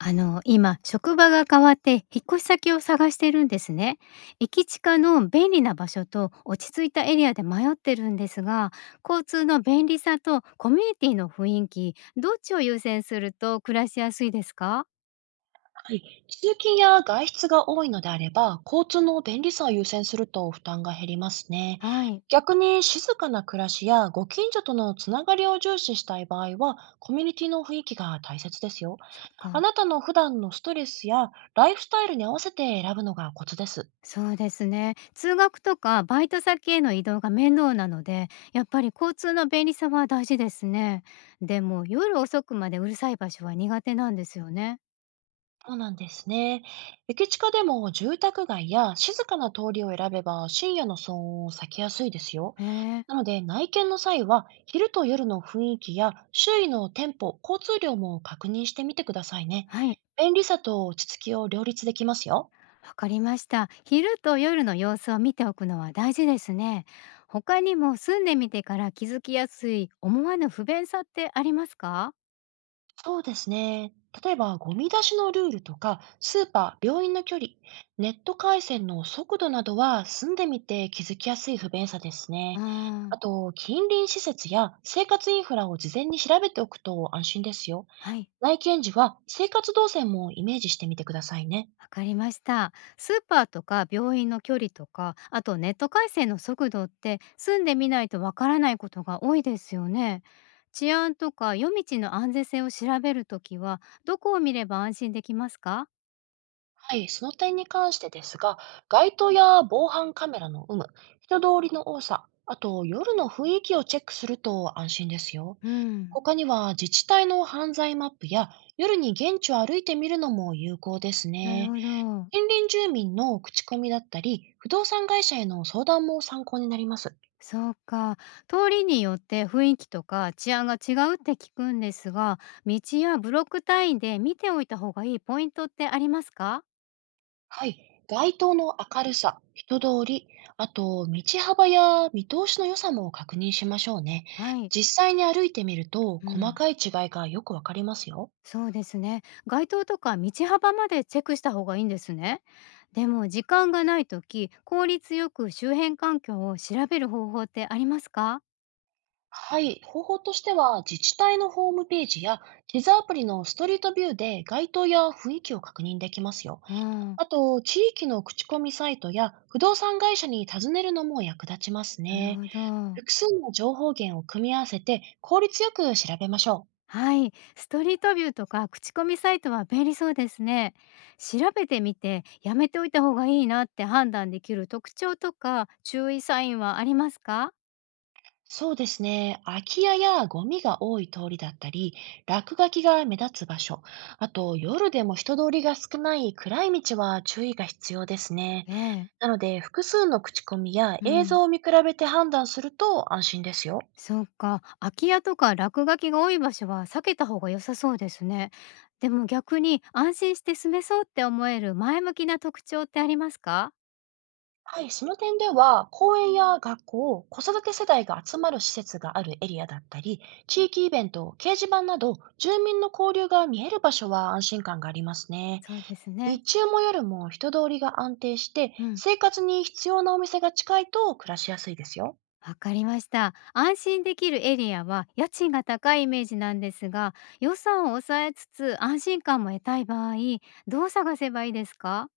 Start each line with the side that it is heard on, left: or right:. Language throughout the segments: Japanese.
left: 今、職場が変わって引っ越し先を探してるんですね。駅近の便利な場所と落ち着いたエリアで迷ってるんですが、交通の便利さとコミュニティの雰囲気、どっちを優先すると暮らしやすいですか？
right: はい、通勤や外出が多いのであれば、交通の便利さを優先すると負担が減りますね。
left: はい。
right: 逆に静かな暮らしやご近所とのつながりを重視したい場合は、コミュニティの雰囲気が大切ですよ。
left: そっ
right: あ
left: か。
right: なたの普段のストレスやライフスタイルに合わせて選ぶのがコツです。
left: そうですね。通学とかバイト先への移動が面倒なので、やっぱり交通の便利さは大事ですね。でも、夜遅くまでうるさい場所は苦手なんですよね。
right: そうなんですね。駅近でも住宅街や静かな通りを選べば深夜の騒音を避けやすいですよ。
left: へえ。
right: なので、内見の際は、昼と夜の雰囲気や周囲の店舗、交通量も確認してみてくださいね。
left: はい。
right: 便利さと落ち着きを両立できますよ。
left: わかりました。昼と夜の様子を見ておくのは大事ですね。他にも住んでみてから気づきやすい思わぬ不便さってありますか？
right: そうですね。例えば、ゴミ出しのルールとか、スーパー、病院の距離、ネット回線の速度などは住んでみて気づきやすい不便さです
left: うー
right: ね。
left: ん。
right: あと、近隣施設や生活インフラを事前に調べておくと安心ですよ。
left: はい。
right: 内見時は生活動線もイメージしてみてくださいね。
left: わかりました。スーパーとか病院の距離とか、あとネット回線の速度って住んでみないとわからないことが多いですよね。治安とか夜道の安全性を調べるときは、どこを見れば安心できますか？
right: はい、その点に関してですが、街灯や防犯カメラの有無、人通りの多さ、あと夜の雰囲気をチェックすると安心ですよ。
left: うん。
right: 他には自治体の犯罪マップや夜に現地を歩いてみるのも有効です
left: なる
right: ね。
left: ほど。
right: 近隣住民の口コミだったり、不動産会社への相談も参考になります。
left: そうか。通りによって雰囲気とか治安が違うって聞くんですが、道やブロック単位で見ておいた方がいいポイントってありますか？
right: はい。街灯の明るさ、人通り、あと道幅や見通しの良さも確認しましょうね。
left: はい。
right: 実際に歩いてみると
left: う
right: 細
left: ん。
right: かい違いがよくわかりますよ。
left: そうですね。街灯とか道幅までチェックした方がいいんですね。でも時間がないとき、効率よく周辺環境を調べる方法ってありますか？
right: はい。方法としては自治体のホームページや地図アプリのストリートビューで街灯や雰囲気を確認できますよ。
left: うん。
right: あと地域の口コミサイトや不動産会社に尋ねるのも役立ちます
left: なる
right: ね。
left: ほど。
right: 複数の情報源を組み合わせて効率よく調べましょう。
left: はい、ストリートビューとか口コミサイトは便利そうですね。調べてみてやめておいた方がいいなって判断できる特徴とか注意サインはありますか？
right: そうですね。空き家やゴミが多い通りだったり、落書きが目立つ場所、あと夜でも人通りが少ない暗い道は注意が必要ですね。
left: ええ。
right: なので、複数の口コミや
left: う
right: 映
left: ん。
right: 像を見比べて判断すると安心ですよ。
left: そうか。空き家とか落書きが多い場所は避けた方が良さそうですね。でも逆に安心して住めそうって思える前向きな特徴ってありますか？
right: はい、その点では、公園や学校、子育て世代が集まる施設があるエリアだったり、地域イベント、掲示板など、住民の交流が見える場所は安心感がありますね。
left: そうですね。
right: 日中も夜も人通りが安定して、
left: うん。
right: 生活に必要なお店が近いと暮らしやすいですよ。
left: わかりました。安心できるエリアは家賃が高いイメージなんですが、予算を抑えつつ安心感も得たい場合、どう探せばいいですか？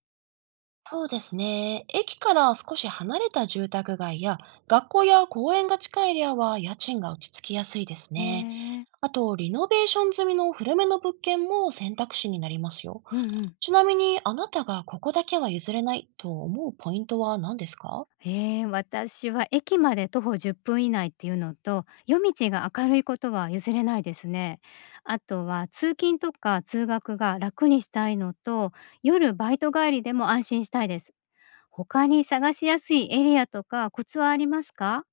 right: そうですね。駅から少し離れた住宅街や、学校や公園が近いエリアは家賃が落ち着きやすいです
left: へ
right: ね。
left: え。
right: あと、リノベーション済みの古めの物件も選択肢になりますよ。
left: うんうん。
right: ちなみに、あなたがここだけは譲れないと思うポイントは何ですか？
left: 私は駅まで徒歩10分以内っていうのと夜道が明るいことは譲れないですね。あとは通勤とか通学が楽にしたいのと夜バイト帰りでも安心したいです。他に探しやすいエリアとかコツはありますか？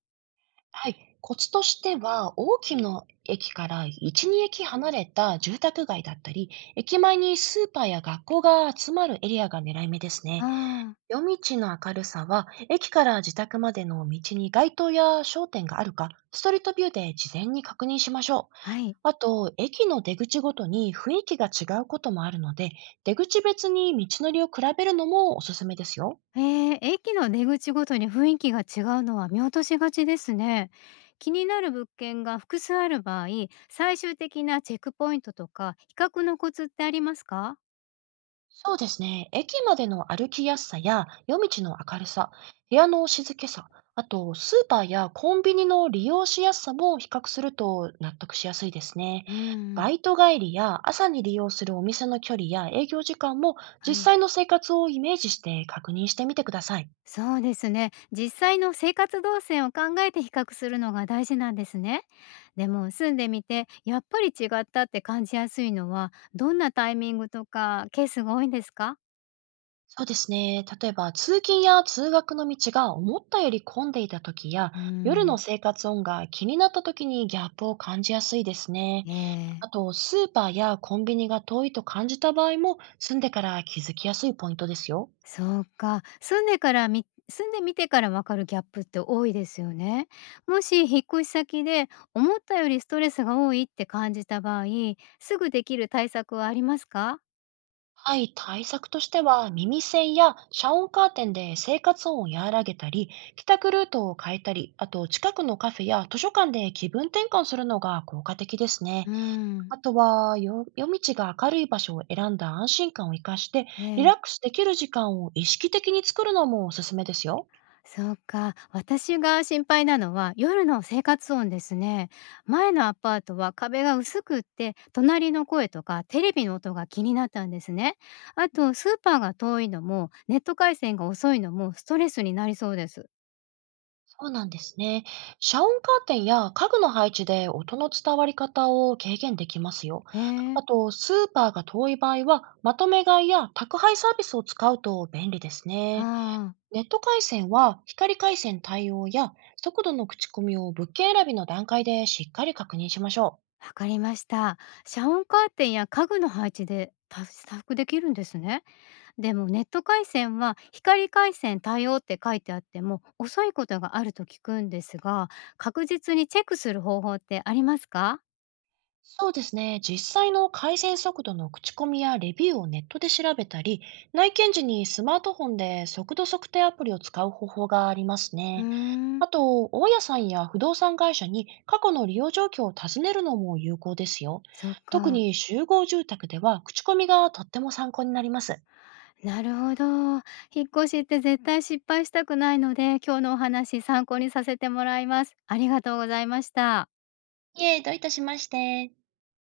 right: はい、コツとしては、大きな駅から1、2駅離れた住宅街だったり、駅前にスーパーや学校が集まるエリアが狙い目です
left: あ
right: ね。
left: あー。
right: 夜道の明るさは、駅から自宅までの道に街灯や商店があるか、ストリートビューで事前に確認しましょう。
left: はい。
right: あと、駅の出口ごとに雰囲気が違うこともあるので、出口別に道のりを比べるのもおすすめですよ。
left: ええ、駅の出口ごとに雰囲気が違うのは見落としがちですね。気になる物件が複数ある場合、最終的なチェックポイントとか比較のコツってありますか？
right: そうですね。駅までの歩きやすさや夜道の明るさ、部屋の静けさ、あとスーパーやコンビニの利用しやすさも比較すると納得しやすいですね。
left: う
right: バ
left: ん。
right: イト帰りや朝に利用するお店の距離や営業時間も
left: は
right: 実
left: い。
right: 際の生活をイメージして確認してみてください。
left: そうですね。実際の生活動線を考えて比較するのが大事なんですね。でも住んでみてやっぱり違ったって感じやすいのはどんなタイミングとかケースが多いんですか？
right: そうですね。例えば通勤や通学の道が思ったより混んでいた時や
left: う
right: 夜の
left: ん。
right: 生活音が気になった時にギャップを感じやすいですね。
left: ええ。
right: あと、スーパーやコンビニが遠いと感じた場合も、住んでから気づきやすいポイントですよ。
left: そうか。住んでからみ住んでみてからわかるギャップって多いですよね。もし引っ越し先で思ったよりストレスが多いって感じた場合、すぐできる対策はありますか？
right: はい、対策としては、耳栓や遮音カーテンで生活音を和らげたり、帰宅ルートを変えたり、あと、近くのカフェや図書館で気分転換するのが効果的ですね。
left: うん。
right: あとは、よ夜道が明るい場所を選んだ安心感を生かして、
left: え
right: リ
left: え、
right: ラックスできる時間を意識的に作るのもおすすめですよ。
left: そうか。私が心配なのは夜の生活音ですね。前のアパートは壁が薄くって、隣の声とかテレビの音が気になったんですね。あとスーパーが遠いのも、ネット回線が遅いのもストレスになりそうです。
right: そうなんですね。遮音カーテンや家具の配置で音の伝わり方を軽減できますよ。
left: へえ。
right: あと、スーパーが遠い場合は、まとめ買いや宅配サービスを使うと便利ですね。
left: ああ、
right: ネット回線は光回線対応や速度の口コミを物件選びの段階でしっかり確認しましょう。
left: わかりました。遮音カーテンや家具の配置でた回できるんですね。でもネット回線は光回線対応って書いてあっても遅いことがあると聞くんですが、確実にチェックする方法ってありますか？
right: そうですね。実際の改善速度の口コミやレビューをネットで調べたり、内見時にスマートフォンで速度測定アプリを使う方法があります
left: うー
right: ね。
left: ん。
right: あと、大家さんや不動産会社に過去の利用状況を尋ねるのも有効ですよ。
left: そっ
right: 特
left: か。
right: に集合住宅では口コミがとっても参考になります。
left: なるほど。引っ越しって絶対失敗したくないので、今日のお話参考にさせてもらいます。ありがとうございました。
right: いえ、どういたしまして。